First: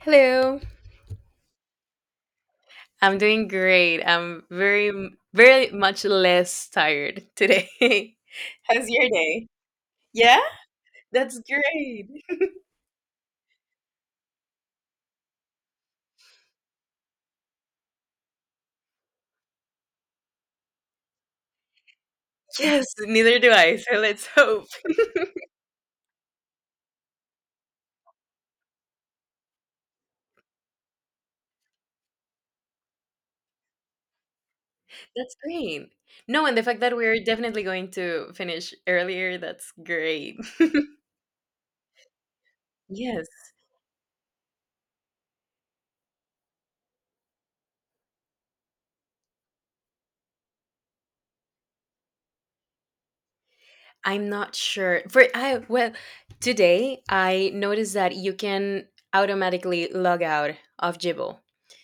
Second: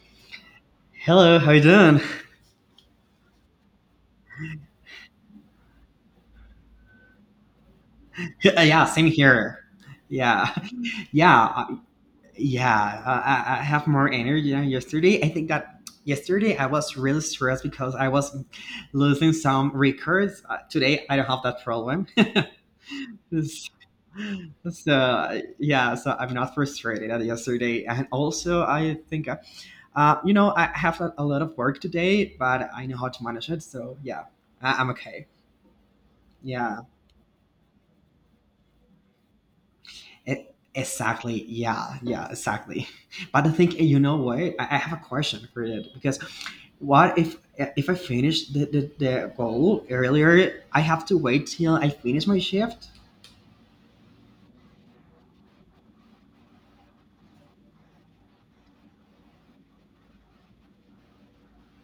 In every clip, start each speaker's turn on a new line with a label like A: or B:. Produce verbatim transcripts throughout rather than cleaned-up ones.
A: Hello.
B: Hello, how you doing?
A: I'm doing great. I'm very, very much less tired today.
B: Yeah,
A: How's
B: same
A: your day?
B: here.
A: Yeah,
B: Yeah,
A: that's
B: yeah, uh,
A: great.
B: yeah. Uh, I, I have more energy than yesterday. I think that yesterday I was really stressed because I was losing some records. Uh, today I don't have that problem.
A: Yes, neither do
B: S-
A: I. So let's hope.
B: so yeah, so I'm not frustrated at yesterday. And also I think, uh, uh, you know, I have a, a lot of work today, but I know how to manage it. So yeah, I, I'm okay.
A: That's great. No, and the
B: Yeah.
A: fact that we're definitely going to finish earlier, that's great.
B: E- exactly. Yeah. Yeah. Exactly.
A: Yes.
B: But I think eh, you know what? I, I have a question for it, because what if, eh, if I finish the, the, the goal earlier? I have to wait till I finish my shift.
A: I'm not sure. For I well, today I noticed that you can automatically log out of Jibo.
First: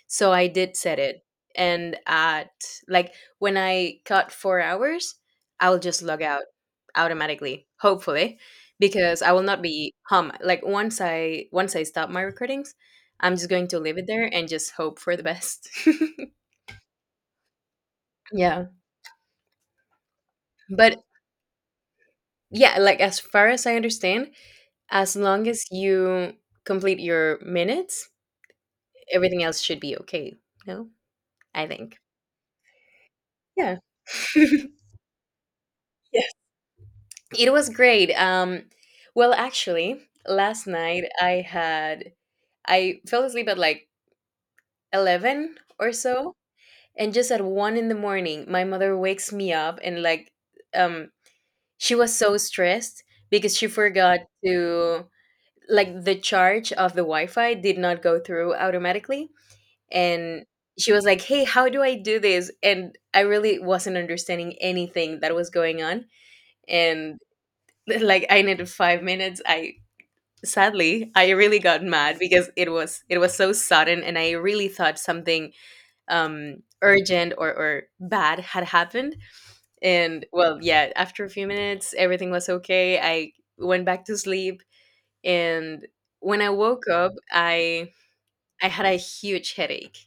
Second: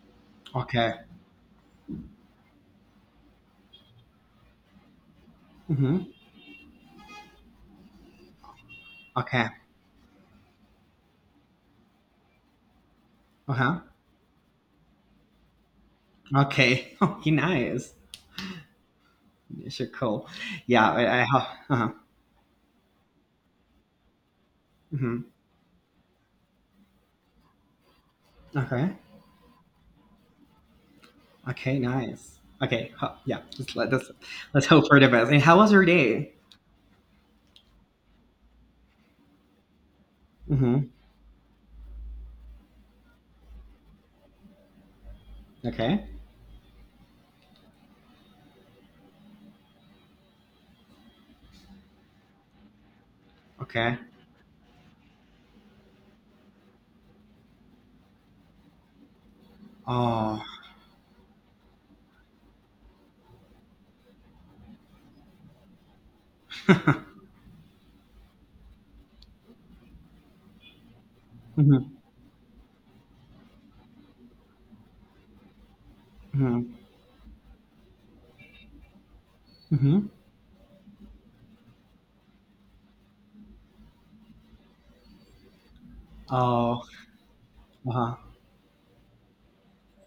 A: So I did
B: Okay.
A: set it. And at like when I cut four hours, I'll just
B: Mm-hmm.
A: log out automatically, hopefully, because I will
B: Okay.
A: not be hum like once I once I stop my recordings, I'm just
B: Uh
A: going
B: huh.
A: to leave it there and just hope for the best.
B: Okay. Okay. Nice.
A: Yeah.
B: Sure. Cool. Yeah.
A: But
B: I, I have. Uh huh.
A: yeah, like as far as I understand, as
B: Mm-hmm.
A: long as you complete your minutes,
B: Okay.
A: everything else should be okay. No, I
B: Okay.
A: think.
B: Nice. Okay. Huh, yeah. Just
A: Yeah.
B: let us
A: Yeah.
B: Let's hope for the best. And how was your day?
A: It was great. Um, well, actually, last
B: Mm-hmm.
A: night I had I fell asleep at like eleven or
B: Okay.
A: so, and just at one in the morning, my mother wakes me up and like, um, she was so stressed because she
B: Okay.
A: forgot to like the charge of the Wi-Fi did not go through automatically,
B: Oh.
A: and she was like, hey, how do I do this? And I really wasn't understanding anything that was going on, and like I needed five minutes. I sadly, I really got
B: Mhm.
A: mad because it was it was so sudden, and I really thought something um
B: Mhm.
A: urgent or, or bad had happened.
B: Mhm.
A: And well, yeah, after a few minutes everything was okay. I went back to sleep, and when I
B: Oh.
A: woke up, i
B: Uh-huh.
A: i had a huge headache.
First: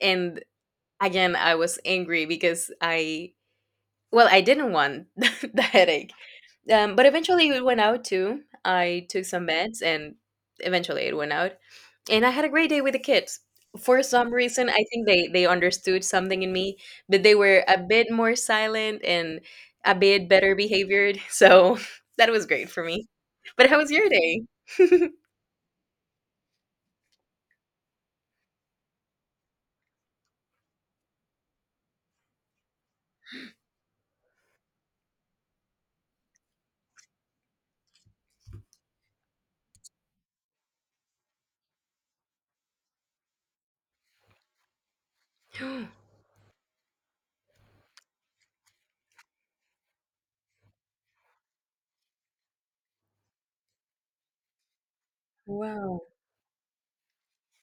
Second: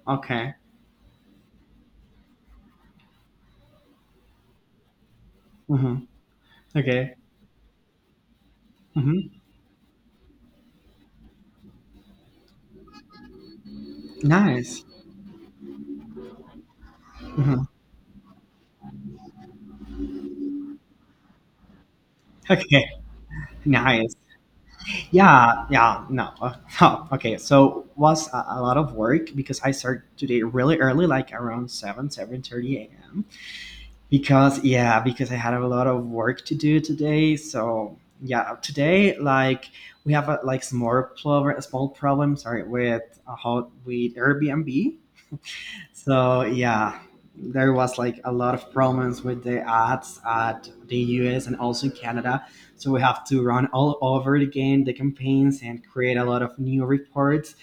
A: And
B: Okay.
A: again, I was angry because I well, I didn't want the
B: Mhm.
A: headache. Um, but
B: Okay.
A: eventually it went out too. I took
B: Mhm.
A: some meds, and eventually it went out. And I had a great day with the kids. For some reason,
B: Nice.
A: I think they they understood something in me, but they were
B: Mhm.
A: a bit more silent and a bit better behaviored. So that was great for
B: Okay.
A: me. But how was your
B: Nice.
A: day?
B: Yeah. Yeah. No. uh, Oh, okay. So was a, a lot of work because I started today really early, like around seven, seven thirty a m. Because yeah, because I had a lot of work to do today. So yeah, today, like, we have a, like, some more problem, small problem. Sorry, with, uh, how, with Airbnb. So yeah, there was like a lot of problems with the ads at the U S and also in Canada. So we have to run all over again the campaigns and
A: Wow.
B: create a lot of new reports.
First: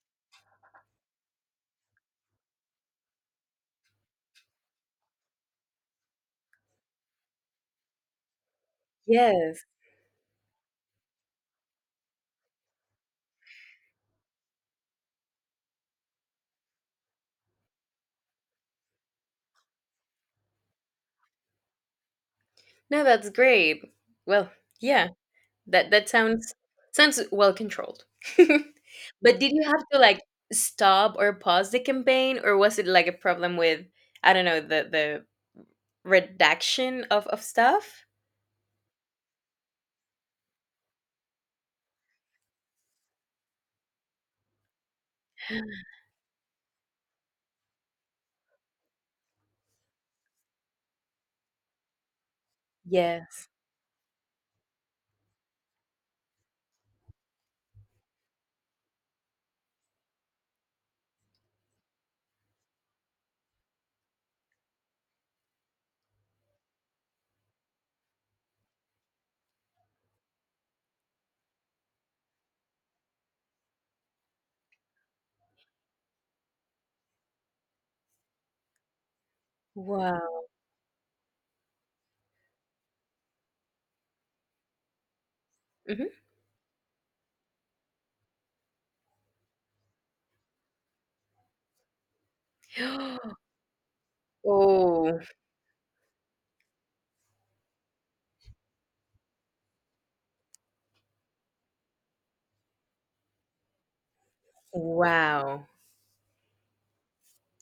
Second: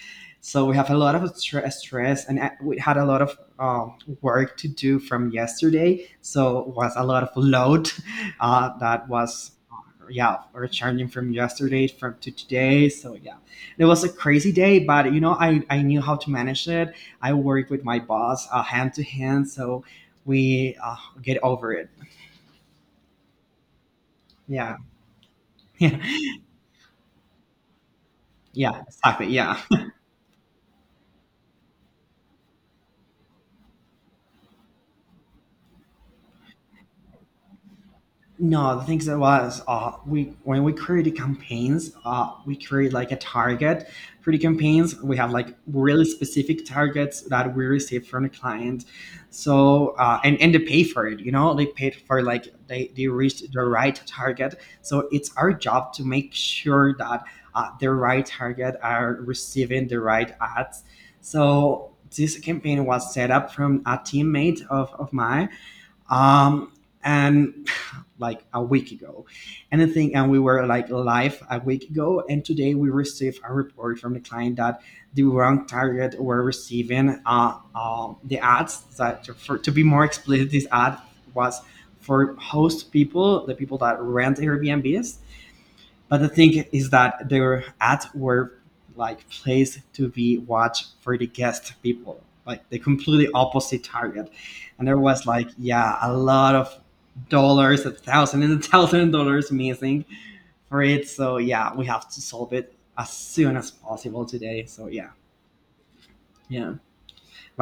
B: So we have a lot of stre- stress, and uh, we had a lot of um, work to do from yesterday. So was a lot of load, uh, that was,
A: Yes.
B: uh, yeah, returning from yesterday from to today. So yeah, it was a crazy day, but you know, I, I knew how to manage it. I work with my boss, uh, hand to hand, so we, uh, get over it.
A: No, that's great. Well,
B: Yeah,
A: yeah. That
B: yeah,
A: that sounds sounds well controlled.
B: yeah, exactly.
A: But did
B: Yeah.
A: you have to like stop or pause the campaign, or was it like a problem with, I don't know, the the redaction of of stuff?
B: No, the things that was, uh, we, when we created campaigns, uh, we create like a target for the campaigns. We have like really specific targets that we receive from the client. So, uh, and and they pay for it. You know, they paid for like they they
A: Yes.
B: reached the right target. So it's our job to make sure that, uh, the right target are receiving the right ads. So this campaign was set up from a teammate of of mine, um, and like a week ago. And the thing, and we were like live a week ago, and today we received a report from the client that the wrong target were receiving, uh, uh, the ads that, for, to be more
A: Wow.
B: explicit, this ad was for host people, the people that rent Airbnbs,
A: Mhm.
B: but the thing is that their ads were like placed to be watched for the guest people, like the completely opposite target. And there
A: Oh,
B: was like, yeah, a lot of dollars, a thousand and a thousand dollars missing for it. So yeah, we have to solve it as soon as possible today. So yeah,
A: wow.
B: yeah.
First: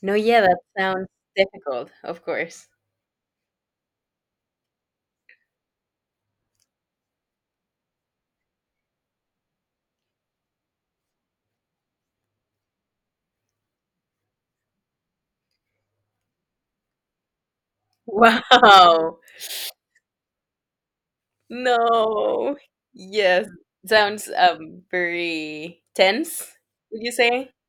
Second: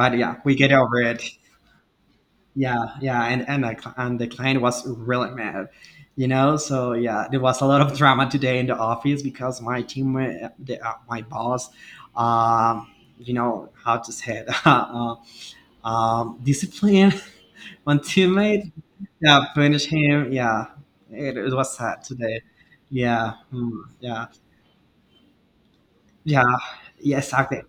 A: No,
B: yeah,
A: yeah,
B: we
A: that
B: get over
A: sounds
B: it.
A: difficult, of course.
B: Yeah, yeah, and and the, cl- and the client was really mad, you know. So yeah, there was a lot of drama today in the office because my team, uh, the, uh, my boss, um, you know how to say it, uh, um, discipline. One teammate,
A: Wow.
B: yeah, punish him. Yeah, it, it was sad today.
A: No.
B: Yeah,
A: Yes.
B: mm, yeah,
A: Sounds um very
B: yeah,
A: tense, would you
B: yeah,
A: say?
B: exactly.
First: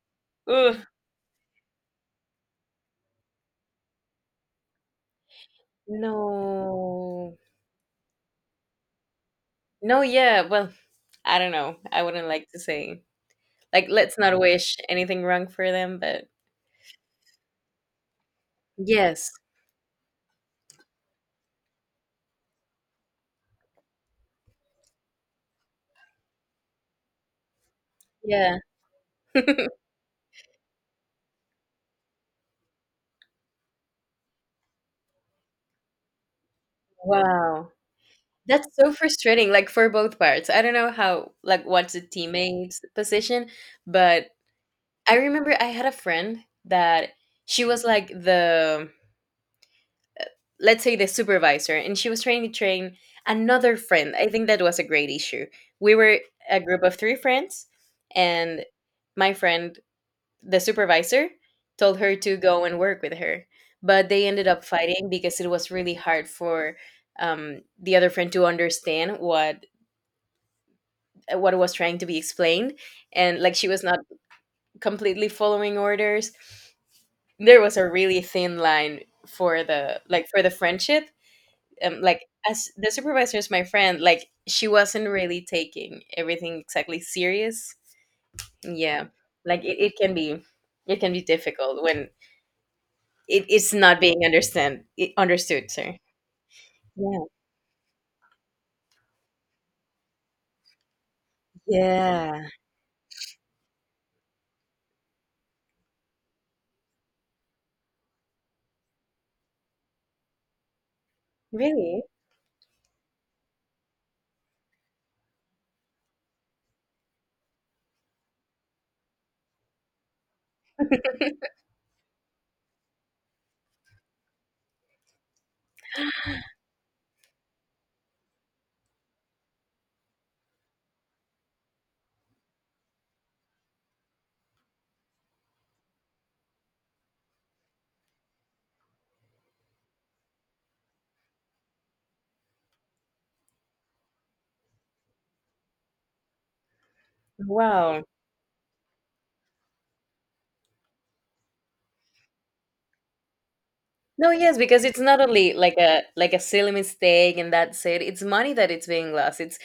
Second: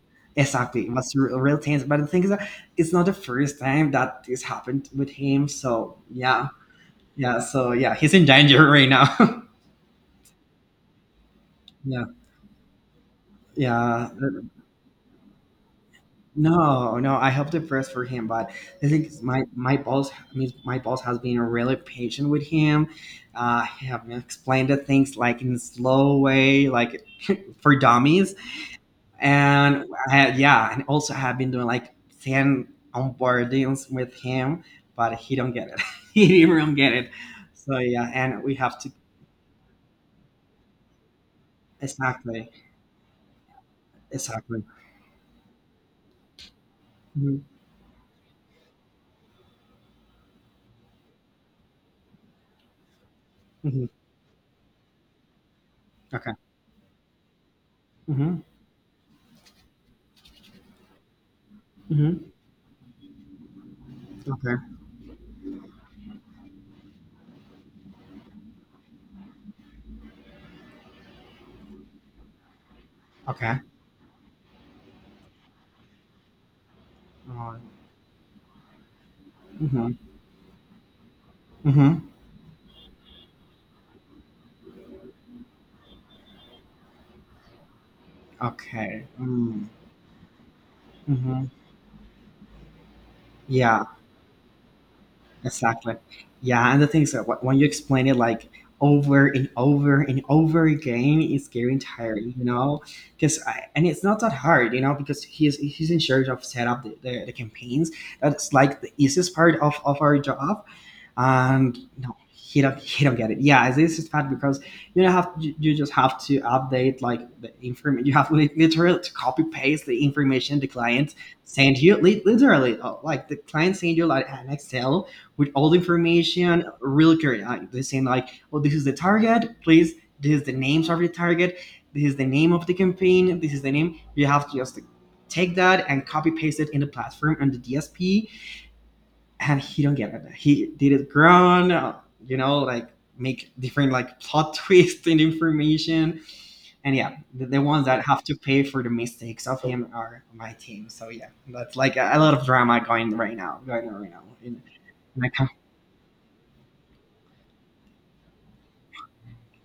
A: Ugh.
B: Exactly, it was real, real tense. But the thing is that it's not the first time that this happened with him. So yeah,
A: No.
B: yeah, so yeah, he's in danger right now.
A: No, yeah, well, I don't know. I
B: Yeah,
A: wouldn't like to say, like,
B: yeah,
A: let's not wish anything wrong for them, but.
B: no, no, I hope the best for him, but I think
A: Yes.
B: my my boss, I mean, my boss has been really patient with him. Uh, he have explained the things like in slow way, like, for dummies,
A: Yeah.
B: and, uh, yeah, and also have been doing like ten onboardings with him, but he don't get it. He don't get it.
A: Wow.
B: So yeah, and we
A: That's
B: have to,
A: so frustrating, like, for both parts. I don't know how, like, what's a
B: exactly,
A: teammate's position, but
B: exactly.
A: I remember I had a friend that
B: Mhm,
A: she was like the, let's say, the supervisor, and she was trying to train another
B: mhm.
A: friend. I think that was a great issue. We were
B: Okay.
A: a group of three friends,
B: Mhm.
A: and my friend, the supervisor, told her
B: Mhm.
A: to go and work with her, but they ended
B: Okay.
A: up fighting because it was really hard for, um, the other friend to understand what what was trying to be explained, and like
B: Okay.
A: she was not completely following orders.
B: Alright.
A: There was a really thin line for
B: Mhm.
A: the, like for the friendship. Um,
B: Mhm.
A: like, as the supervisor is my friend, like she wasn't really taking everything exactly serious, yeah.
B: Okay.
A: Like
B: Mm.
A: it, it can be, it can be
B: Mhm.
A: difficult when it, it's
B: Yeah.
A: not being understand it, understood,
B: Exactly.
A: sir.
B: Yeah. And the thing is that,
A: Yeah,
B: wh- when you explain it like over and over and over again, it's getting tiring, you
A: yeah,
B: know. Because, and it's not that hard, you know, because he's he's in charge of set up the, the, the campaigns. That's like the easiest part of of our job. And
A: really.
B: no, he don't he don't get it. Yeah, this is bad, because you have, you you just have to update like the information. You have li- literally to copy paste the information the client sent you, li- literally. Uh, like, the client sent you like an Excel with all the information really clear, like they saying, like, oh, this is the target, please. This is the names of the target. This is the name of the campaign. This is the name. You have to just take that and copy paste it in the platform and the D S P, and he don't get it. He did it grown, uh, you know, like, make different like plot twists and information. And yeah, the, the ones that
A: Wow,
B: have to pay for the mistakes of him are my team. So yeah, that's like a, a lot of drama going right now, going on right now.
A: no.
B: In,
A: Yes, because it's
B: in
A: not
B: my com-
A: only like a like a silly mistake and that's it. It's money that it's being lost. it's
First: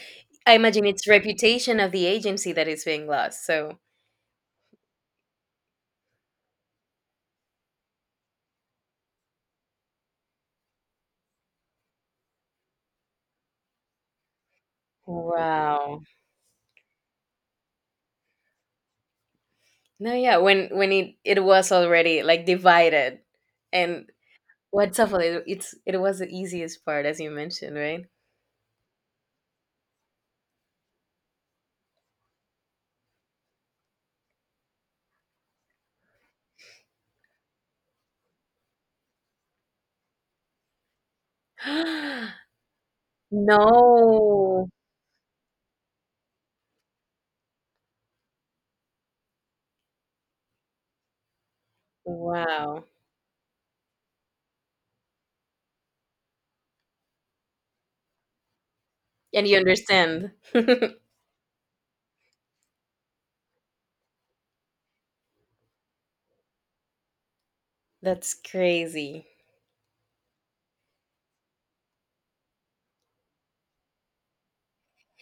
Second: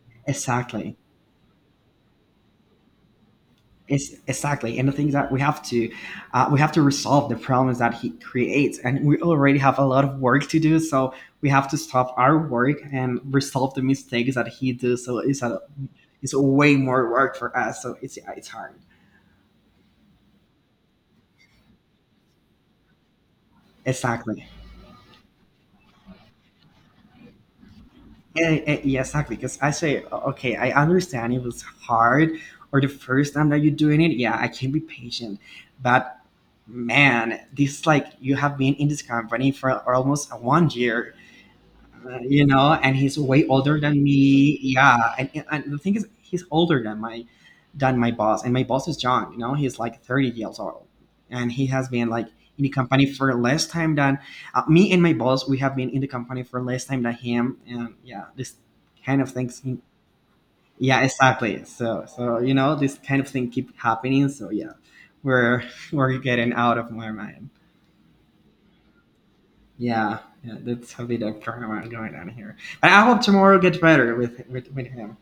A: i imagine
B: exactly.
A: it's reputation of the agency that is being lost. So
B: It's, exactly, and the things that we have to, uh, we have to resolve the problems that he creates, and we already have a lot of work to do. So we have to stop our work and resolve the mistakes that he does. So it's a
A: wow.
B: it's way more work for us. So it's, yeah, it's hard.
A: No, yeah, when when it it was already like divided, and
B: Exactly.
A: what's awful, it, it's it was the easiest part, as you mentioned, right?
B: And, and- yeah, exactly. Because I say, O- okay, I understand it was hard, or the first time that you're doing it, yeah, I can be patient. But man, this, like, you have been in this company for almost a one year, uh, you know, and he's way older than me.
A: No,
B: Yeah, and, and and the thing is, he's older than my than my boss, and my boss is John. You know, he's like thirty years old, and he has been like in the
A: wow,
B: company for less time than, uh, me and my boss. We have been in the company for less time than him, and yeah, this kind of
A: and you
B: things.
A: understand.
B: Yeah, exactly. So, so you know, this kind of thing keep happening. So yeah, we're we're getting out of my mind.
A: That's crazy.
B: Yeah, yeah, that's a bit of drama going on here. But I hope tomorrow gets better with, with, with him.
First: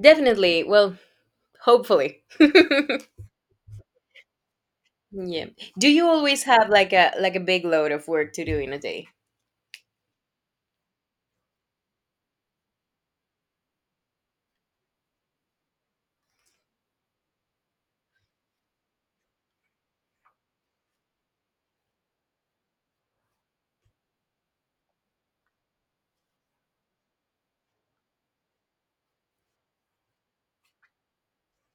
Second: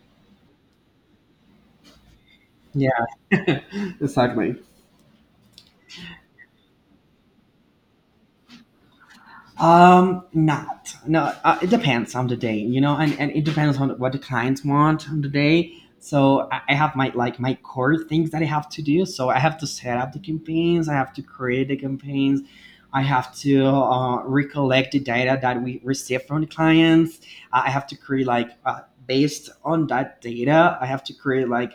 A: Definitely. Well, hopefully.
B: Yeah, exactly.
A: Yeah. Do you always have like a like a big load of work to do in a day?
B: Um, not, no. Uh, it depends on the day, you know, and, and it depends on what the clients want on the day. So I, I have my, like, my core things that I have to do. So I have to set up the campaigns. I have to create the campaigns. I have to, uh, recollect the data that we receive from the clients. I I have to create like, uh, based on that data. I have to create like,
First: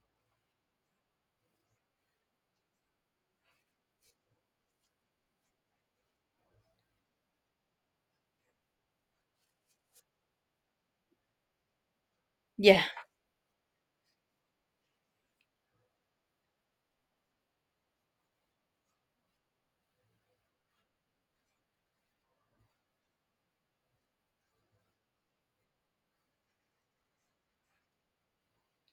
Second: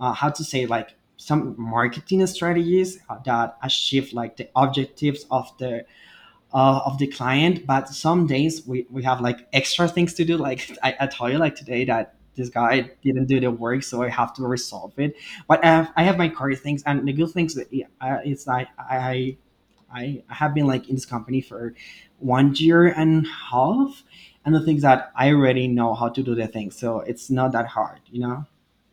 B: uh, how to say, like some marketing strategies that achieve like the objectives of the, uh, of the client, but some days we, we have like extra things to do, like, I, I told you, like today that this
A: Yeah.
B: guy didn't do the work, so I have to resolve it, but i have, I have my core things, and the good things that, uh, it's like, i I have been like in this company for one year and a half, and the things that I already know how to do the things, so it's not that hard, you know.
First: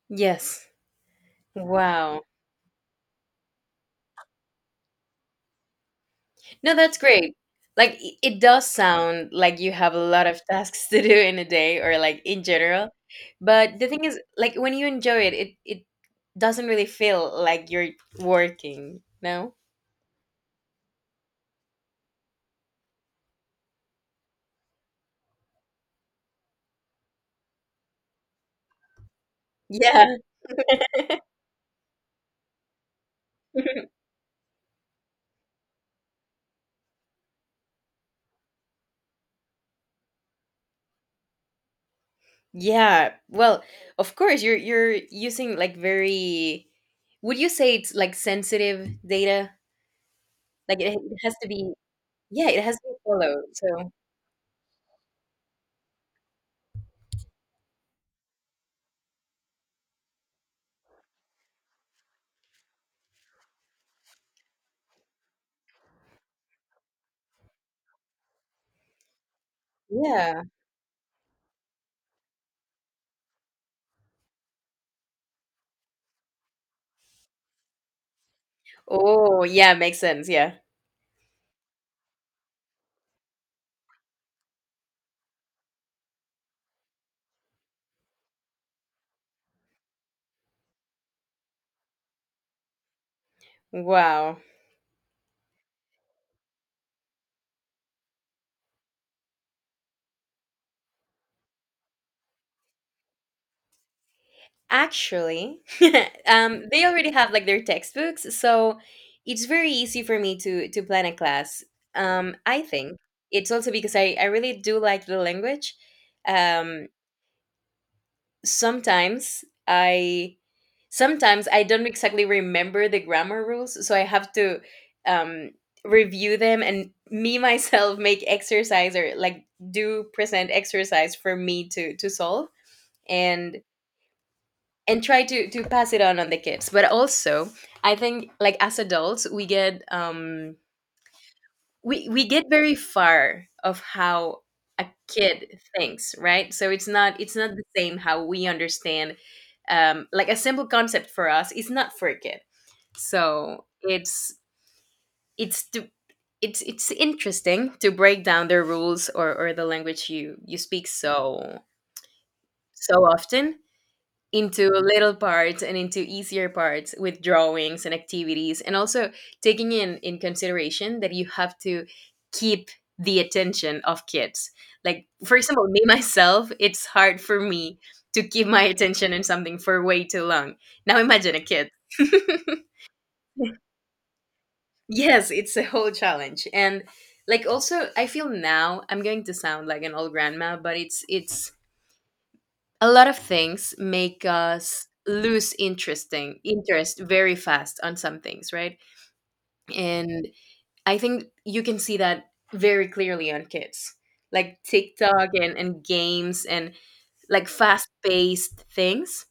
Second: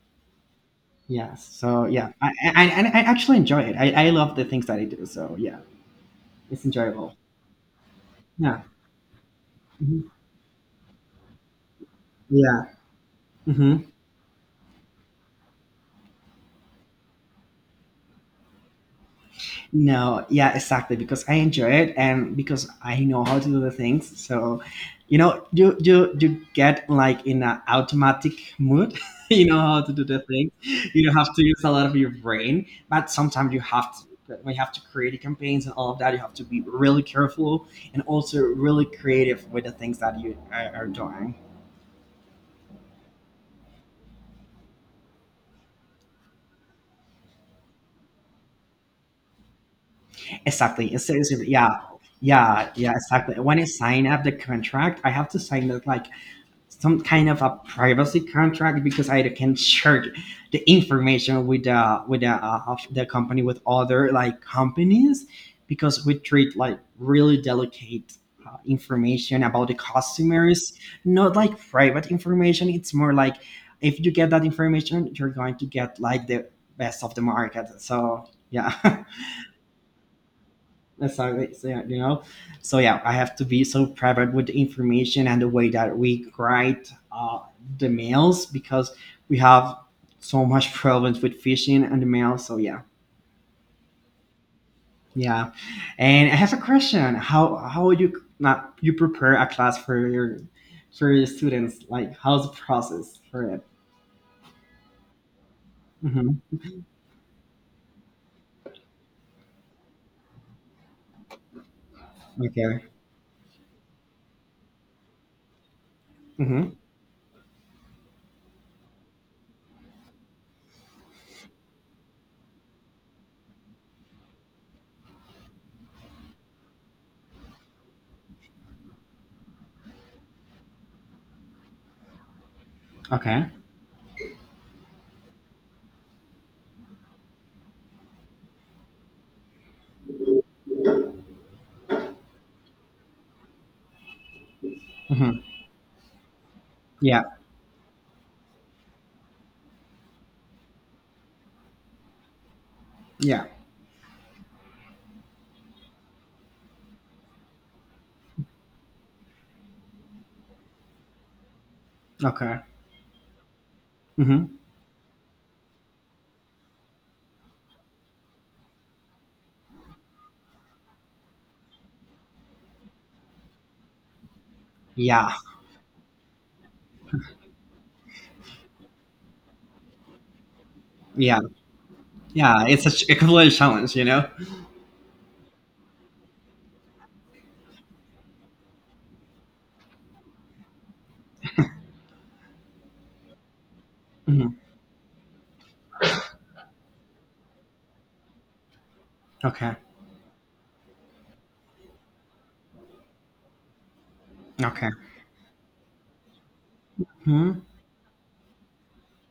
A: Yes.
B: Yes. So yeah,
A: Wow.
B: I I, I, I actually enjoy it. I, I love the things that I do. So yeah, it's
A: No, that's
B: enjoyable.
A: great. Like, i- it
B: Yeah.
A: does sound like you have a
B: Mhm.
A: lot of tasks to do in a day or like in
B: Yeah.
A: general. But
B: Hmm.
A: the thing is, like, when you enjoy it, it it doesn't really feel like you're working, no?
B: No. Yeah. Exactly. Because I enjoy it, and because I know how to do the things. So, you know, you you you get like in an automatic mood. You know how to do
A: Yeah.
B: the thing. You don't have to use a lot of your brain, but sometimes you have to. We have to create campaigns and all of that. You have to be really careful and also really creative with the things that you are, are doing.
A: Yeah. Well, of course you're you're using like very, would you say it's like sensitive data? Like
B: Exactly.
A: it,
B: It's
A: it has
B: seriously,
A: to be,
B: yeah,
A: yeah, it
B: yeah,
A: has to
B: yeah,
A: be
B: exactly.
A: followed.
B: When I
A: So,
B: sign up the contract, I have to sign up like some kind of a privacy contract because I can share the information with the, with the, uh, of the company with other like companies, because we treat like really delicate, uh, information about the
A: yeah.
B: customers, not like private information. It's more like if you get that information, you're going to get like the best of the market. So yeah.
A: Oh, yeah, makes sense. Yeah.
B: That's how they you know. So yeah, I have to be so private with the information and the way that we write uh, the mails because we have so much problems with phishing and the mail. So yeah,
A: Wow.
B: yeah. And I have a question: How how would you not you prepare a class for your for your students? Like how's the process for it?
A: Actually,
B: Hmm.
A: um, they already have like their textbooks, so it's very easy for me to to plan a class. Um, I
B: Okay.
A: think it's also because I I really do like the language.
B: Hmm.
A: Um, sometimes I sometimes I don't exactly remember the grammar rules, so I have to, um, review them and me myself make exercise, or like do present exercise for me to to solve,
B: Okay.
A: and and try to to pass it on on the kids. But also, I think, like, as adults we get, um we we get very far of how a
B: Hmm.
A: kid thinks, right? So it's not
B: Yeah.
A: it's not the same how we understand, um like a simple concept for us is not for a kid.
B: Yeah.
A: So it's it's to it's it's interesting to break down the rules, or, or the language you you speak so
B: Okay.
A: so often
B: Hmm.
A: into little parts and into easier parts with drawings and activities, and also taking in in consideration that you have to keep the attention of kids. Like,
B: Yeah.
A: for example, me myself, it's hard for me to keep my attention in something for way too long. Now imagine
B: Yeah.
A: a kid.
B: Yeah. It's a, ch- a complete challenge, you know.
A: Yes, it's a whole challenge. And like also I feel, now I'm going to sound like an old grandma, but it's it's a lot of things make
B: Mhm.
A: us lose interesting interest very fast on some things, right?
B: Okay.
A: And I think you can see that very clearly on kids. Like
B: Okay.
A: TikTok and, and games and like
B: Hmm.
A: fast-paced things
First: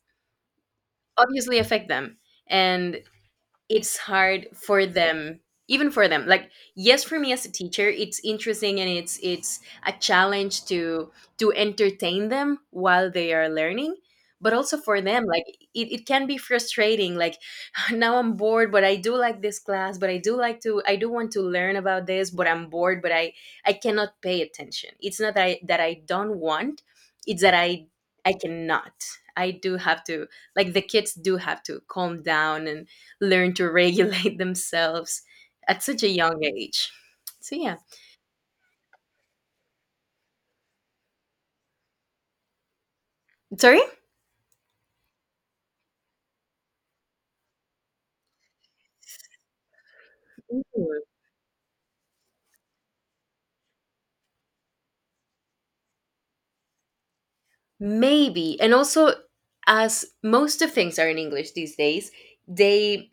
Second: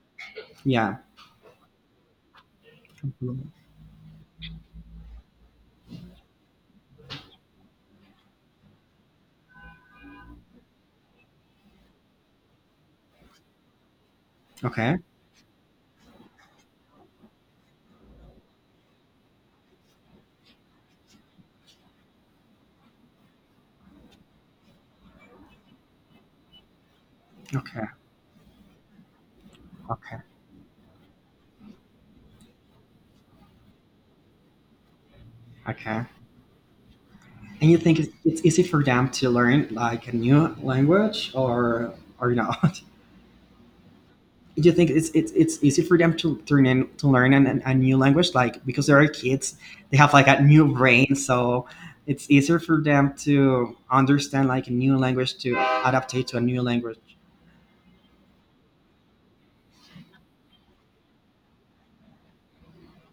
B: Yeah.
A: obviously affect them. And
B: Mhm.
A: it's hard for them, even for them. Like, yes, for me as a teacher, it's interesting and it's it's a challenge to to entertain them while they are learning, but also
B: Okay.
A: for them, like, it, it can be frustrating. Like, now I'm bored, but I do like this class, but i do like to I do want to learn about this, but I'm bored, but i i cannot pay attention. It's not that i that i don't want. It's that
B: Okay.
A: i i cannot. I do have
B: Okay.
A: to, like the kids do have to calm down and learn to regulate themselves at such
B: Okay.
A: a young age. So
B: And
A: yeah.
B: you think it's, it's easy for them to learn like a new language, or or not?
A: Sorry?
B: Do you think it's it's, it's easy for them to turn in to learn an, an- a new language, like because they are kids, they have like a new
A: Ooh.
B: brain, so it's easier for them to understand like a new language to adapt it to a new language.
A: Maybe. And also, as most of things are in English these days, they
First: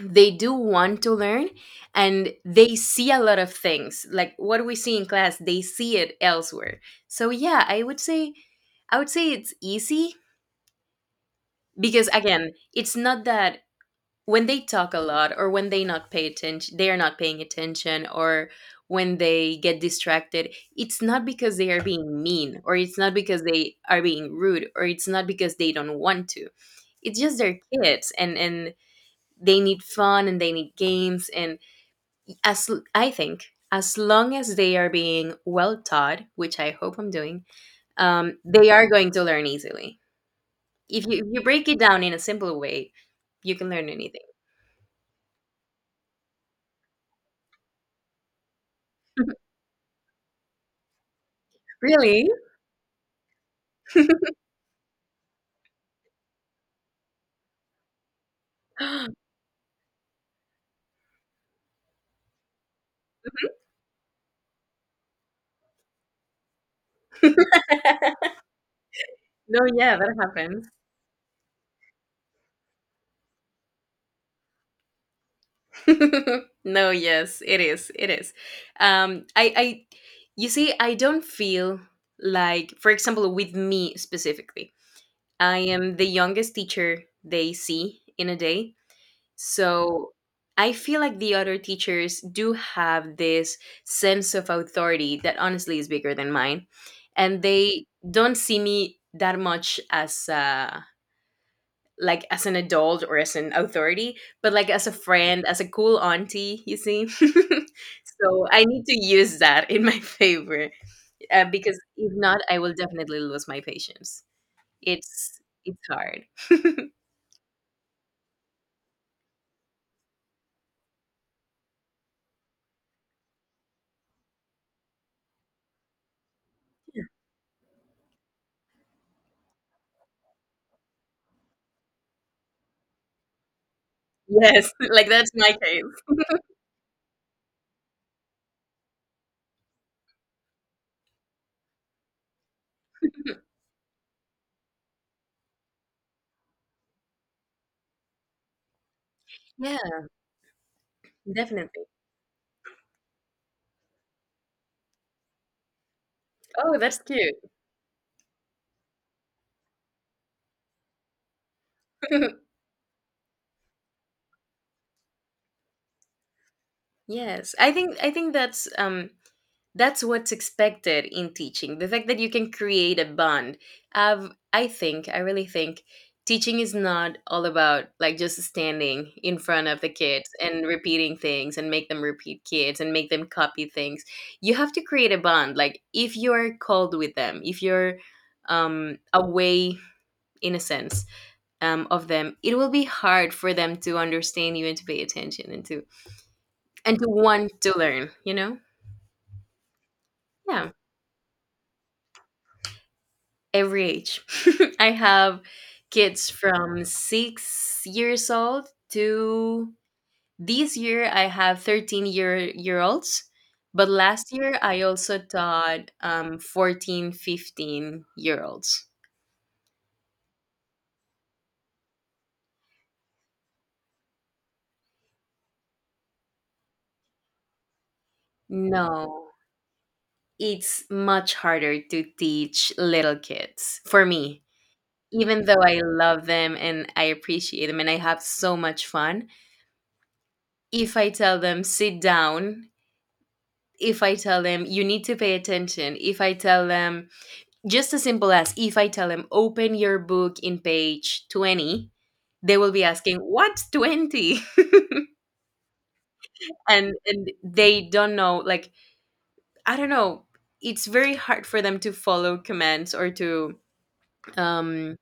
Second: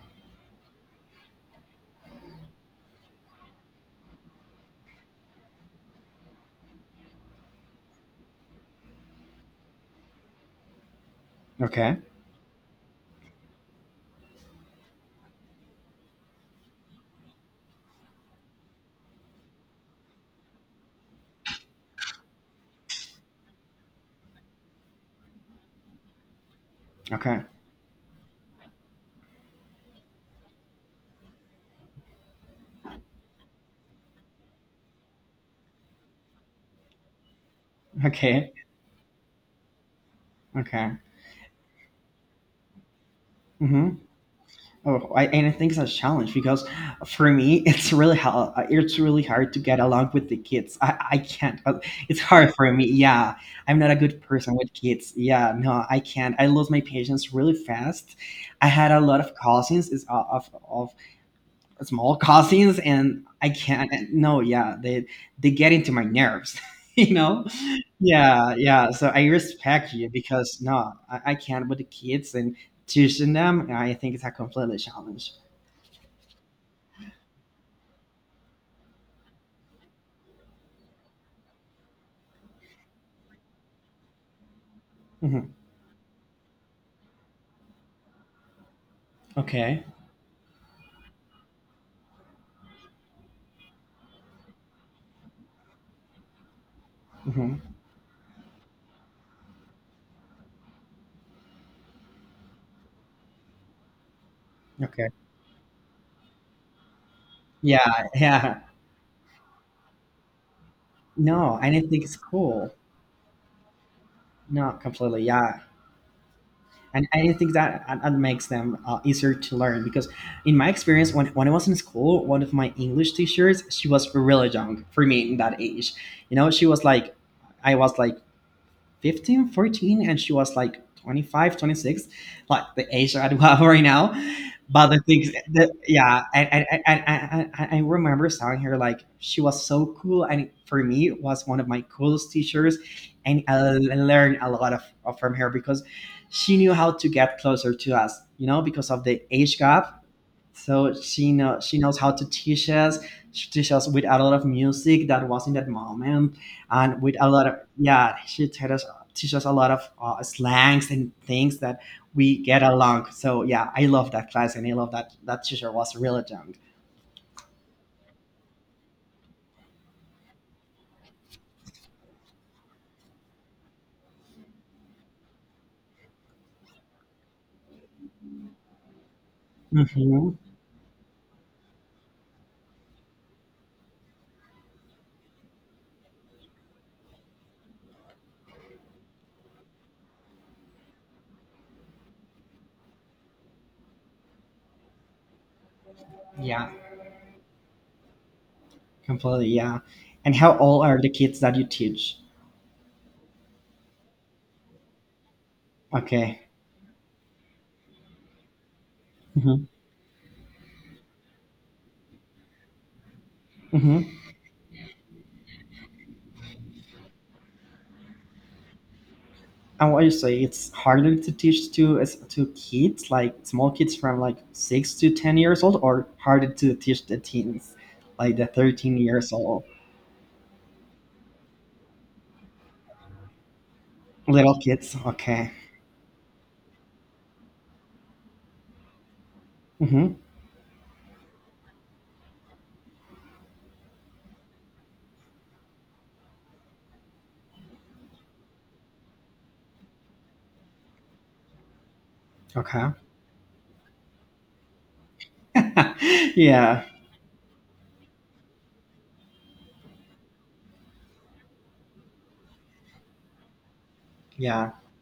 A: they do want to learn, and they see a lot of things. Like, what we see in class, they see it elsewhere. So yeah, I would say I would say it's easy,
B: Okay.
A: because, again, it's not that when they talk a lot, or when they not pay attention they are not paying attention, or when they get distracted, it's not because they are being mean, or it's not because they are being rude, or it's not because they don't want to. It's just
B: Okay.
A: their kids, and and they need fun, and they need games. And, as I think, as long as they are being well taught, which I hope I'm doing, um,
B: Okay.
A: they are going to learn easily.
B: Okay.
A: If you, if you break it down in a simple way, you can learn
B: Mm-hmm.
A: anything.
B: Oh, I, and I think it's a challenge because for me, it's really hard. It's really hard to get along with the kids. I, I can't. uh, It's
A: Really.
B: hard for me. Yeah, I'm not a good person with kids. Yeah, no, I can't. I lose my patience really fast. I had a lot of cousins, is uh, of of small cousins, and I can't. No, yeah, they they get into my nerves. You
A: No,
B: know. Yeah, yeah. So I respect
A: yeah,
B: you
A: that
B: because
A: happens.
B: no, I, I can't with the kids and teaching them. I think it's a completely challenge.
A: No, yes, it is. It is. Um, I, I, you see, I don't feel, like, for example, with me specifically,
B: Mhm.
A: I am the youngest teacher they see in a day.
B: Okay.
A: So I feel like the other teachers do have this sense of authority that honestly is bigger than mine. And
B: Mhm.
A: they don't see me that much as, uh, like as an adult or as an authority, but like as a
B: Okay.
A: friend, as a cool auntie, you see.
B: Yeah,
A: So
B: yeah.
A: I need to use that in my favor, uh,
B: No, I
A: because
B: didn't think
A: if
B: it's
A: not, I
B: cool.
A: will definitely lose my patience.
B: No, completely.
A: It's
B: Yeah.
A: it's hard.
B: And I didn't think that that that makes them uh, easier to learn because, in my experience, when, when I was in school, one of my English teachers, she was really young for me in that age. You know, she was like, I was like Fifteen, fourteen, and she was like twenty-five, twenty-six, like the age that I have right now.
A: Yes,
B: But the
A: like
B: things
A: that's my
B: that
A: case.
B: yeah, and and, and, and, and and I remember seeing her like she was so cool, and for me it was one of my coolest teachers, and I learned a lot of, of from her because she knew how to get closer to us you know because of the age
A: Yeah,
B: gap, so she knows she
A: definitely.
B: knows how to teach us. She teaches us with a lot of music that was in that moment,
A: Oh, that's
B: and with a
A: cute.
B: lot of yeah, she taught us teaches us a lot of uh, slangs and things that we get along. So yeah, I love that class, and I love that that teacher was really young.
A: Yes, I think, I think that's, um that's what's expected in teaching, the fact that you can create a bond. I've, i think i really think teaching is not all about, like, just standing in front of the kids
B: Hmm.
A: and repeating things and make them repeat kids and make them copy things. You have to create a bond. Like, if you're called with them, if you're, um away in a sense, um, of them, it will be hard for them to understand you and to pay attention and to
B: Yeah,
A: and to want to learn you know
B: completely. Yeah. And how
A: Yeah,
B: old are the kids that you teach?
A: every age. I have kids
B: Okay.
A: from six years old
B: Hmm.
A: to this year I have thirteen year year olds. But
B: Hmm.
A: last year I also taught um, fourteen, fifteen year olds.
B: And what you say, it's harder to teach to as- to kids, like small kids from like six to ten years old, or harder to teach the teens, like the thirteen years
A: No,
B: old
A: it's much harder to teach little kids for me.
B: little kids.
A: Even
B: Okay.
A: though I love them and I appreciate them and I have so much fun,
B: Mm-hmm.
A: if I tell them sit down, if I tell them you need to pay attention, if I tell them just as simple as if I tell them open your book in page twenty, they will be
B: Okay.
A: asking what's twenty.
B: Yeah.
A: and and they don't know, like, I don't know, it's very hard for them to follow commands or to
B: Yeah.
A: um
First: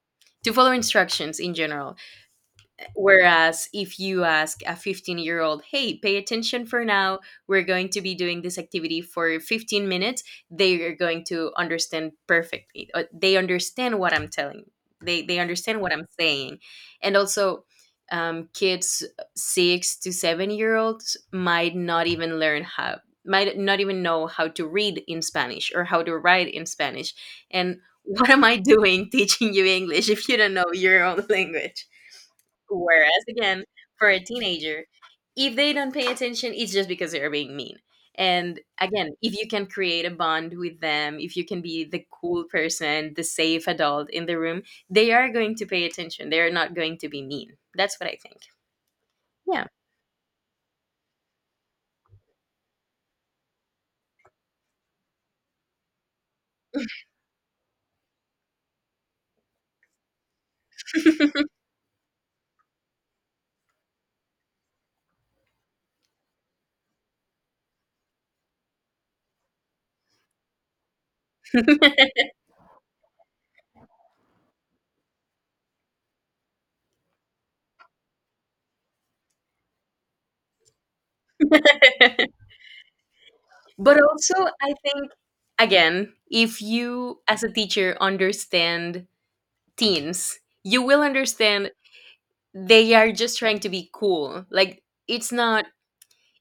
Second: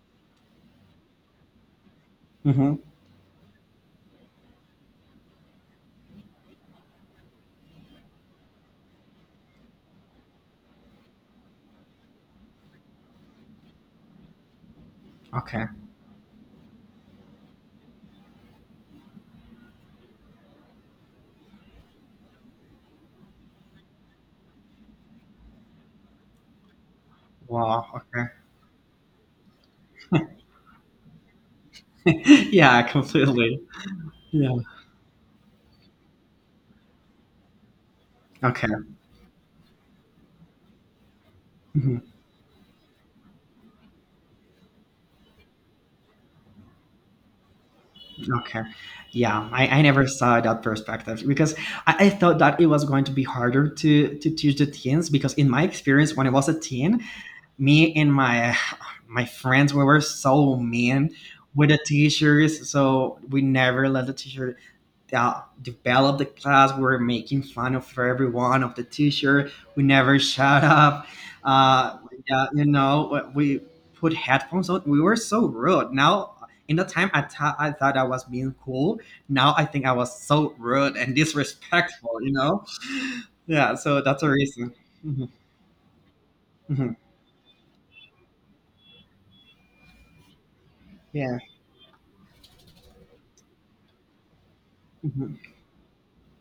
A: to follow instructions in general.
B: Mm-hmm.
A: Whereas if you ask a fifteen year old, hey, pay attention for now, we're going to be doing this activity for fifteen minutes, they are going to understand perfectly. Uh, They understand what I'm telling. They, they
B: Okay.
A: understand what I'm saying. And also, um, kids six to seven year olds might not even learn how, might not even know how to read in Spanish or how to write in Spanish. And
B: Wow.
A: what am I doing teaching you English if you don't know your own language?
B: Okay. Yeah.
A: Whereas
B: Completely.
A: again, for a
B: Yeah.
A: teenager, if they don't pay attention, it's just because they're being mean. And
B: Okay.
A: again, if you can create a bond with them, if you can be the
B: Mhm.
A: cool person, the safe adult in the room, they are going to pay attention. They are not going to be mean. That's what I think.
B: Okay. Yeah. I,
A: Yeah.
B: I never saw that perspective because I, I thought that it was going to be harder to to teach the teens because in my experience when I was a teen, me and my my friends, we were so mean with the teachers, so we never let the teacher uh, develop the class. We were making fun of everyone, of the teacher. We never shut up. uh, yeah, you know, we put headphones on. We were so rude. Now, in the time, I, thought I thought I was being cool. Now I think I was so rude and disrespectful you know Yeah,
A: But
B: so that's a
A: also,
B: reason.
A: I think,
B: Mhm,
A: again, if
B: mhm.
A: you as a teacher understand teens, you will
B: Yeah.
A: understand they are just trying to be cool. Like, it's
B: Mhm.
A: not,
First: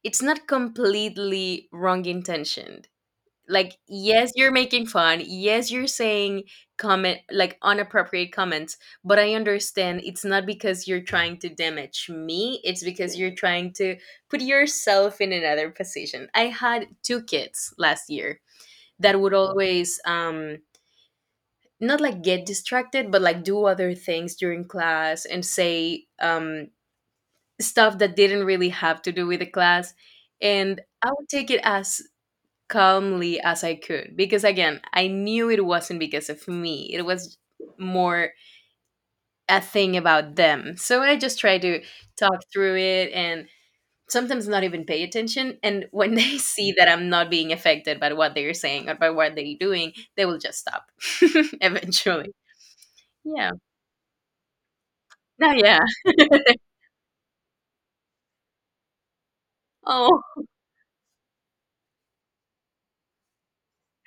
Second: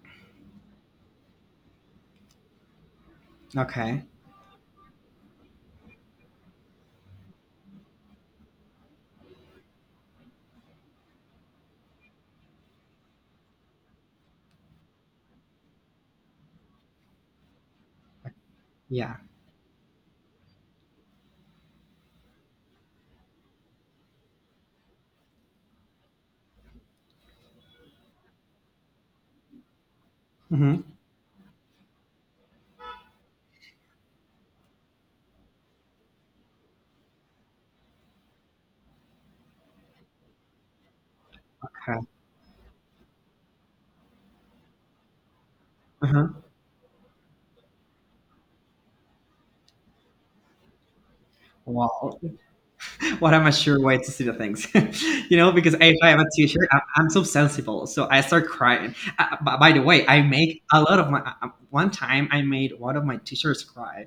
A: it's not completely wrong intentioned. Like,
B: Okay.
A: yes, you're making fun. Yes, you're saying comment like unappropriate comments, but I understand it's not because you're trying to damage me. It's because you're trying to put yourself in another position. I had two kids last year
B: Yeah.
A: that would always um not like get distracted, but like do other things during class and say um stuff that didn't really have to do with the class. And
B: Mm-hmm.
A: I would take it as calmly as I could. Because again, I knew it wasn't because of me, it was more a thing about them. So I just try to talk through it and sometimes not even pay attention. And when
B: Uh-huh.
A: they see that I'm not being affected by what they're saying or by what they're doing, they will just stop
B: Wow.
A: eventually.
B: What am I
A: Yeah.
B: sure way to see the things? You know,
A: No,
B: because
A: yeah.
B: if I am a teacher, I'm, I'm so sensible. So I start crying. Uh, b- by the way, I
A: Oh,
B: make a lot of my, uh, uh, one time I made one of my teachers cry.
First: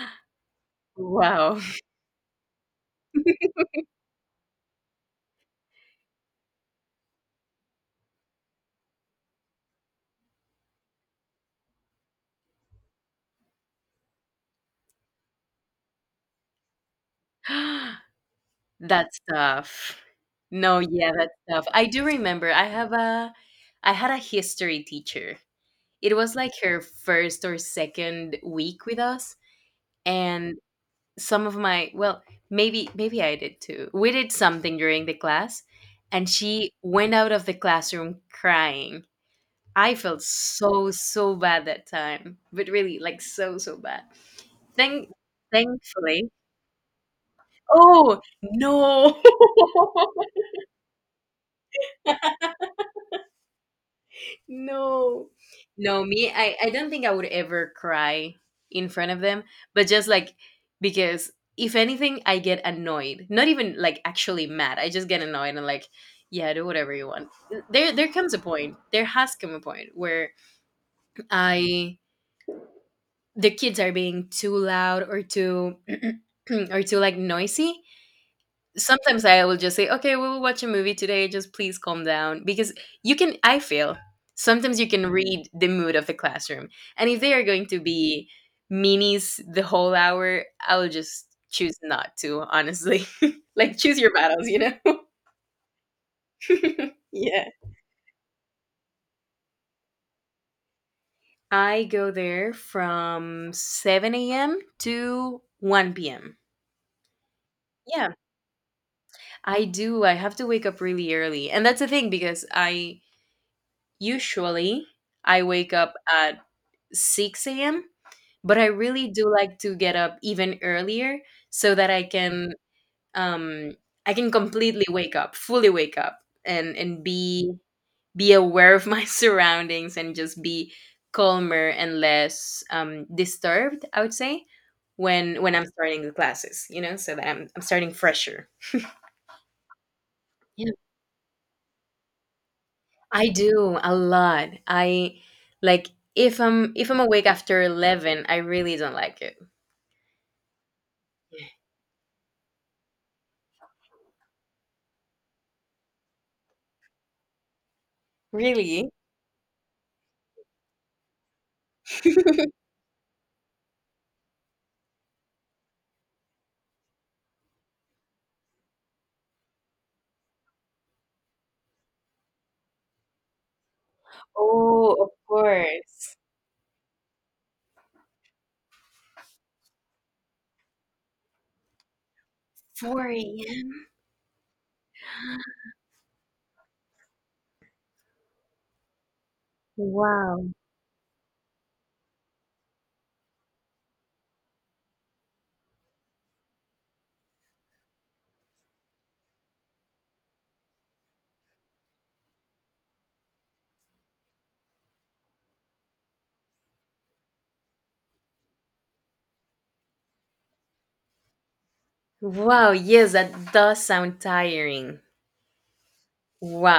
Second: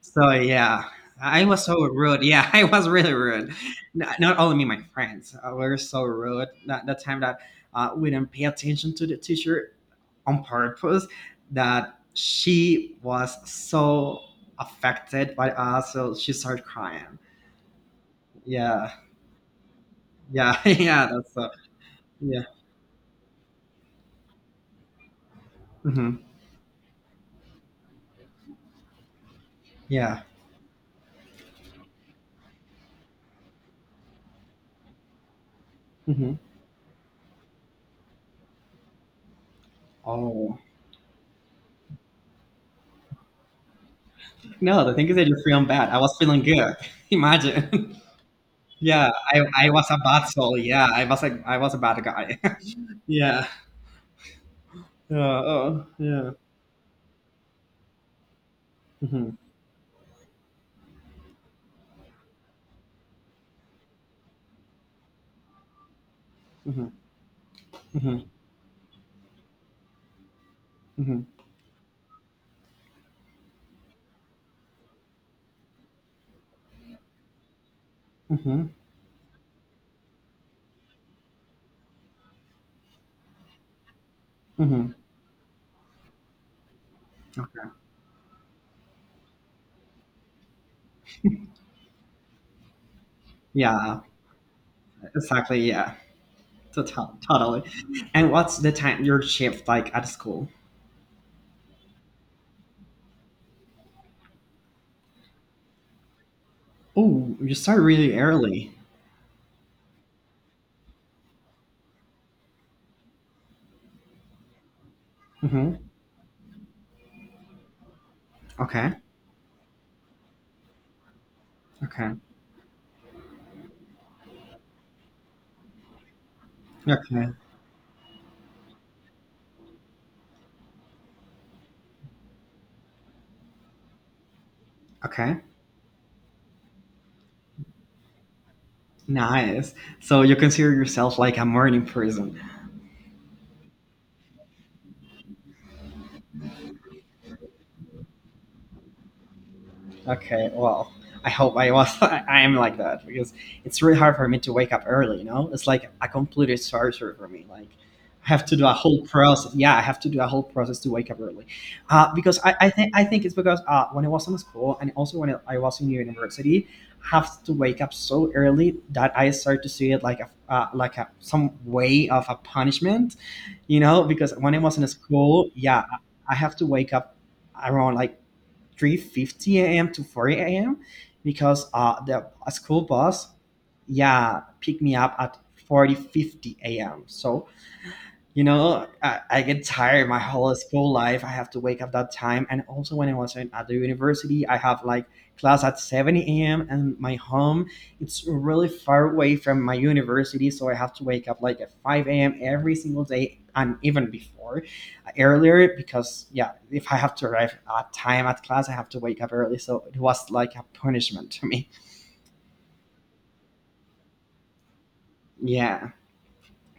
B: So yeah, I
A: wow.
B: was so rude. Yeah, I was really rude. N- Not only me, my friends, uh, we were so rude. That, that time that uh, we didn't pay attention to the teacher on purpose, that she was so affected by us. So she started crying. Yeah.
A: That stuff.
B: Yeah,
A: No,
B: yeah,
A: yeah, that
B: that's uh,
A: stuff. I do
B: yeah,
A: remember I have a I had a history teacher.
B: hmm,
A: It was like her first or second week with us
B: yeah.
A: and some of my well, maybe maybe I did too. We did something during the class and
B: Hmm.
A: she went out of the classroom crying. I felt
B: Oh
A: so so bad that time, but really like so so bad.
B: no, the thing
A: Thank
B: is, I just feel bad. I was
A: thankfully.
B: feeling good. Imagine,
A: Oh,
B: yeah,
A: no.
B: I, I was a bad soul. Yeah, I was a I was a bad guy. Yeah. Uh,
A: No.
B: oh
A: No,
B: yeah.
A: me, I, I don't think I would ever cry in front of
B: Hmm.
A: them, but just like because if anything, I get annoyed. Not even like actually mad. I just get annoyed and like, yeah, do
B: Hmm.
A: whatever you want. There there
B: Hmm.
A: comes a point. There has come a point where
B: Hmm.
A: I the kids are being too loud or too or too like noisy,
B: Hmm.
A: sometimes I will just say, okay, we will watch a movie today. Just please calm down because you can, I feel sometimes you
B: Hmm.
A: can read the mood of the classroom. And if they are going to be meanies the whole hour, I will just choose not to, honestly. Like, choose
B: Yeah,
A: your battles, you know?
B: exactly. Yeah, To- to-
A: Yeah.
B: totally. And what's the time your shift like at school?
A: I go there from seven a m to one p m.
B: Oh, you start
A: Yeah,
B: really early.
A: I do. I have to wake up really early. And that's the thing because I usually I wake
B: Hmm.
A: up at six a m. But I
B: Okay.
A: really do like to get up even earlier so that I
B: Okay.
A: can um, I can completely wake up, fully wake up, and and
B: Okay.
A: be be aware of my surroundings and just be calmer and less um, disturbed. I would say when
B: Okay.
A: when I'm starting the classes, you know, so that I'm I'm starting fresher.
B: Nice. So you
A: Yeah,
B: consider yourself like a morning person.
A: I do a lot. I like if I'm if I'm awake after eleven, I really don't like it.
B: Okay, well, I hope I was I am like that because it's really hard for me to wake up early, you know? It's like a completed sorcery for me. Like I have to do a
A: Really?
B: whole process. Yeah, I have to do a whole process to wake up early. Uh, because I, I think I think it's because uh, when I was in school and also when I was in university, I have to wake up so early that I start to see it like a uh, like a some way of a punishment, you know? Because when I was in
A: Oh, of
B: school, yeah, I
A: course.
B: I have to wake up around like three fifty a m to four a m because uh, the a school
A: 4
B: bus,
A: a.m.
B: yeah, picked me up at forty fifty a m. So you know, I, I get tired. My
A: Wow.
B: whole school life, I have to wake up that time. And also, when I was in, at the university, I have like class at seven a m, and my home, it's really far away from my university. So I have to wake up like at five a m every single day and even before, uh, earlier because, yeah, if I have to arrive at time at class, I have to wake up early. So it was like a punishment to me.
A: Wow. Yes, that does sound tiring.
B: Yeah.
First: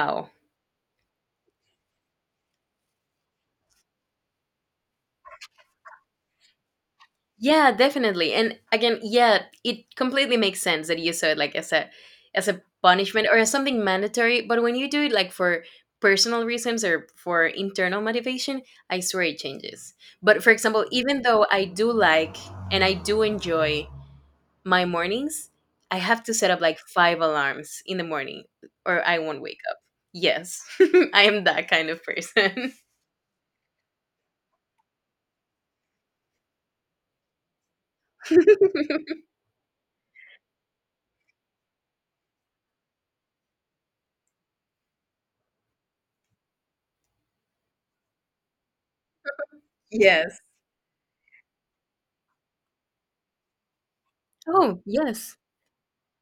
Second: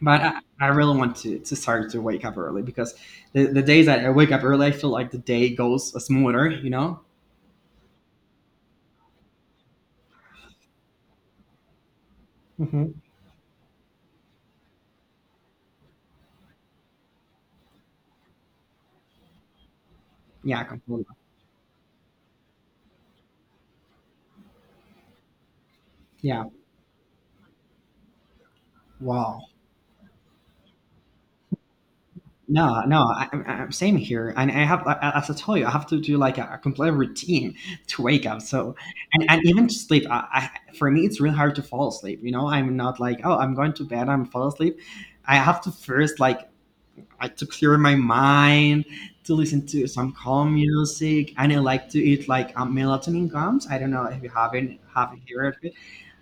B: But I, I really want to, to start to wake up early because the, the days that I wake up early, I feel like the day goes smoother, you know?
A: Yeah, definitely. And again, yeah, it completely makes sense that you saw it like as a as a
B: Hmm.
A: punishment or as something mandatory. But when you do it like for personal reasons or for internal motivation, I swear it changes. But for
B: Yeah,
A: example,
B: completely.
A: even though I do like and I do enjoy my mornings, I have to
B: Yeah.
A: set up like five alarms in the morning or I
B: Wow.
A: won't wake up. Yes, I am that kind of person.
B: No, no, I, I- I'm same here, and I have, I- as I told you, I have to do like a, a complete routine to wake up. So, and, and even to sleep, I, I, for me, it's really hard to fall asleep. You know, I'm not like, oh, I'm going to bed, I'm fall asleep. I have to first, like, I to clear my mind, to listen to some
A: Yes.
B: calm music, and I like to eat like um, melatonin gums. I don't know if you haven't
A: Oh,
B: have
A: yes.
B: heard of it.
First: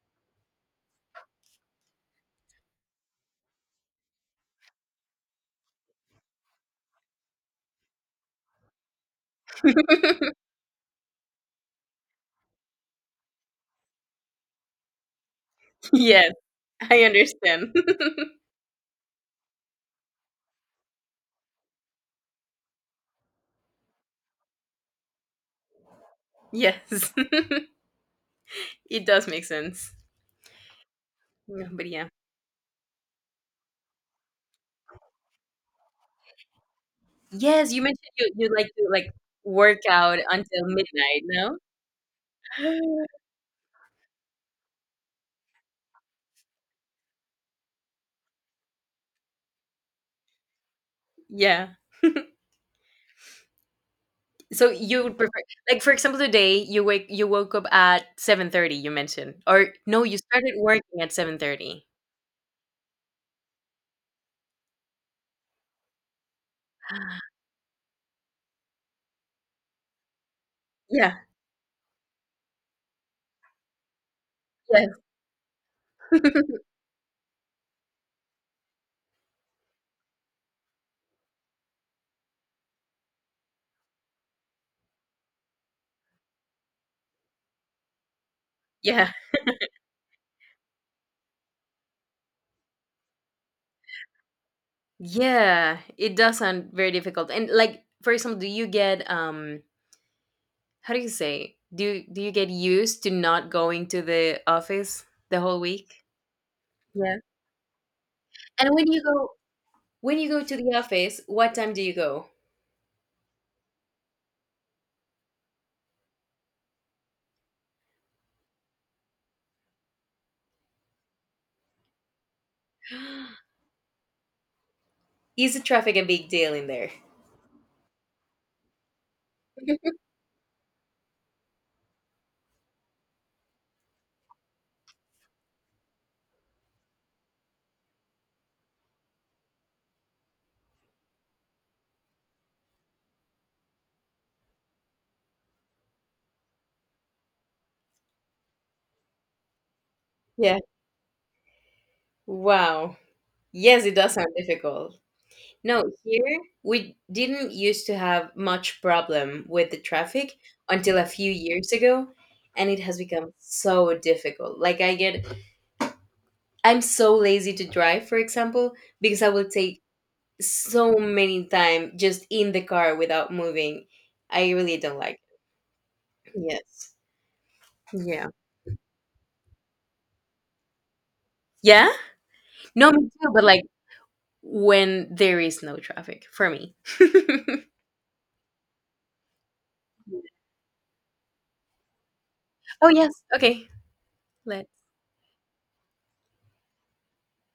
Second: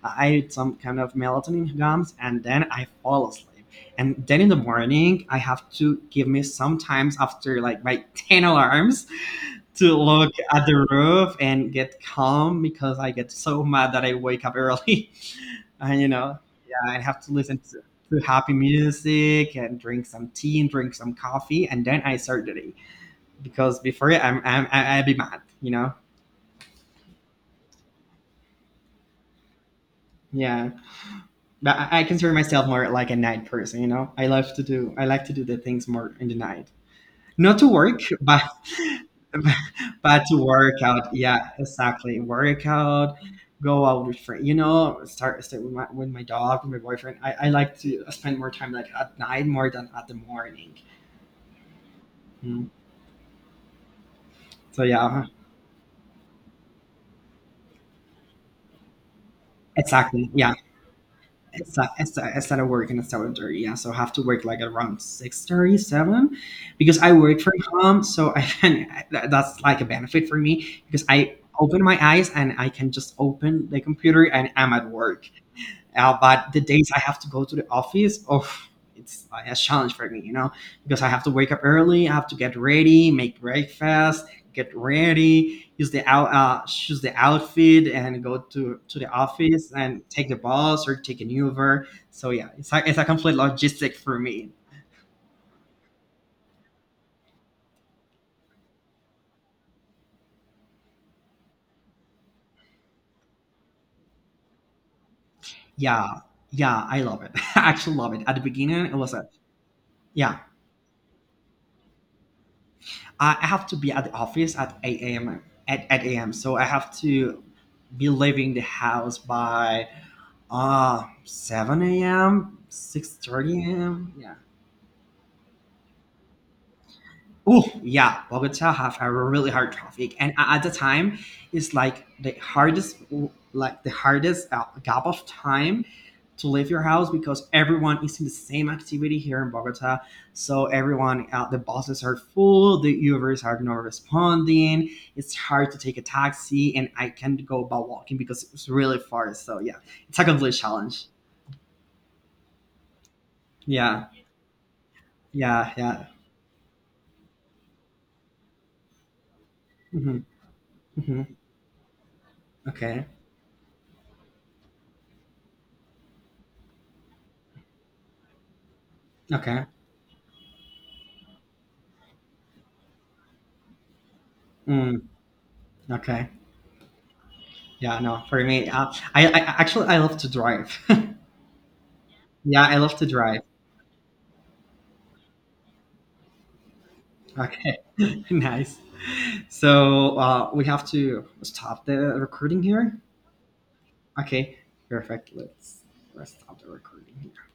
B: I I eat some kind of melatonin gums, and then I fall asleep. And then in the morning, I have to give me sometimes after like my ten alarms to look at the roof and get calm because I get so mad that I wake up early. And you
A: Yes,
B: know, yeah, and
A: I
B: have to listen
A: understand.
B: to, to happy music and drink some tea and drink some coffee, and then I start the day because before it, I'm I'm I- I'll be mad, you know.
A: Yes, it does make sense.
B: Yeah,
A: Yeah,
B: but
A: but
B: I, I
A: yeah.
B: consider myself more like a night person, you know. I love to do I like to do the things more in the night, not to
A: Yes, you mentioned
B: work,
A: you,
B: but
A: you like to like work out
B: but to
A: until
B: work out.
A: midnight,
B: Yeah,
A: no?
B: exactly, work out. Go out with friends, you know. Start start with my with my dog, with my boyfriend. I, I like to spend more time like at night more than at the morning.
A: Yeah.
B: Mm.
A: So
B: So
A: you would
B: yeah,
A: prefer, like for example, today you wake you woke up at seven thirty. You mentioned, or no, you
B: exactly. Yeah,
A: started working at seven
B: it's
A: thirty.
B: a, it's a, it's at seven thirty. Yeah, so I have to work like around six thirty seven, because I work from home. So I can that- that's like a benefit for me because
A: Yeah.
B: I open my eyes and I can just open the computer and I'm
A: Yeah,
B: at work. Uh, but the days I have to go to the office, oh, it's like a challenge for me, you know, because I have to wake up early, I have to get ready, make breakfast, get ready, use the out, uh, choose the outfit, and go to to the
A: yeah.
B: office and take the bus or take an Uber. So yeah, it's a, it's a complete logistic for me.
A: Yeah. It does sound very difficult. And like, for example, do you get um? How do you say? Do you, do you get used to not going to the office the whole week?
B: Yeah, yeah, I
A: Yeah.
B: love it. I actually love it. At the
A: And
B: beginning,
A: when
B: it
A: you
B: was a
A: go when you
B: yeah.
A: go to the office, what time do you go?
B: I I have to be at the office at eight a m at eight a m So I have to be leaving the house by Uh, seven a m, six thirty a m. Yeah.
A: Is the traffic a big deal in there?
B: Oh, yeah. Bogota have a really hard traffic. And a- at the time, it's like the hardest, like the hardest uh, gap of time to leave your house because everyone is in the same activity here in Bogota. So everyone, uh, the buses are full, the Ubers are not responding. It's hard to take a taxi, and I can't go about walking because it's really far. So yeah, it's a complete
A: Yeah.
B: challenge.
A: Wow. Yes, it
B: Yeah,
A: does sound difficult.
B: yeah,
A: No,
B: yeah.
A: here we didn't used to have much problem with the
B: Mhm,
A: traffic until a
B: mhm,
A: few years ago, and it has
B: okay,
A: become so difficult. Like I get I'm so lazy to drive, for example, because I will
B: okay,
A: take so many time just in the car without moving. I really
B: mm,
A: don't like
B: okay.
A: it. Yes.
B: Yeah, no,
A: Yeah.
B: for me, uh, I, I actually I love to drive.
A: Yeah?
B: Yeah, I
A: No,
B: love
A: me
B: to
A: too,
B: drive.
A: but like when there is no traffic for me.
B: Okay, nice. So uh, we have to stop the recording
A: Oh
B: here.
A: yes. Okay.
B: Okay,
A: Let
B: perfect. Let's let's stop the recording. here.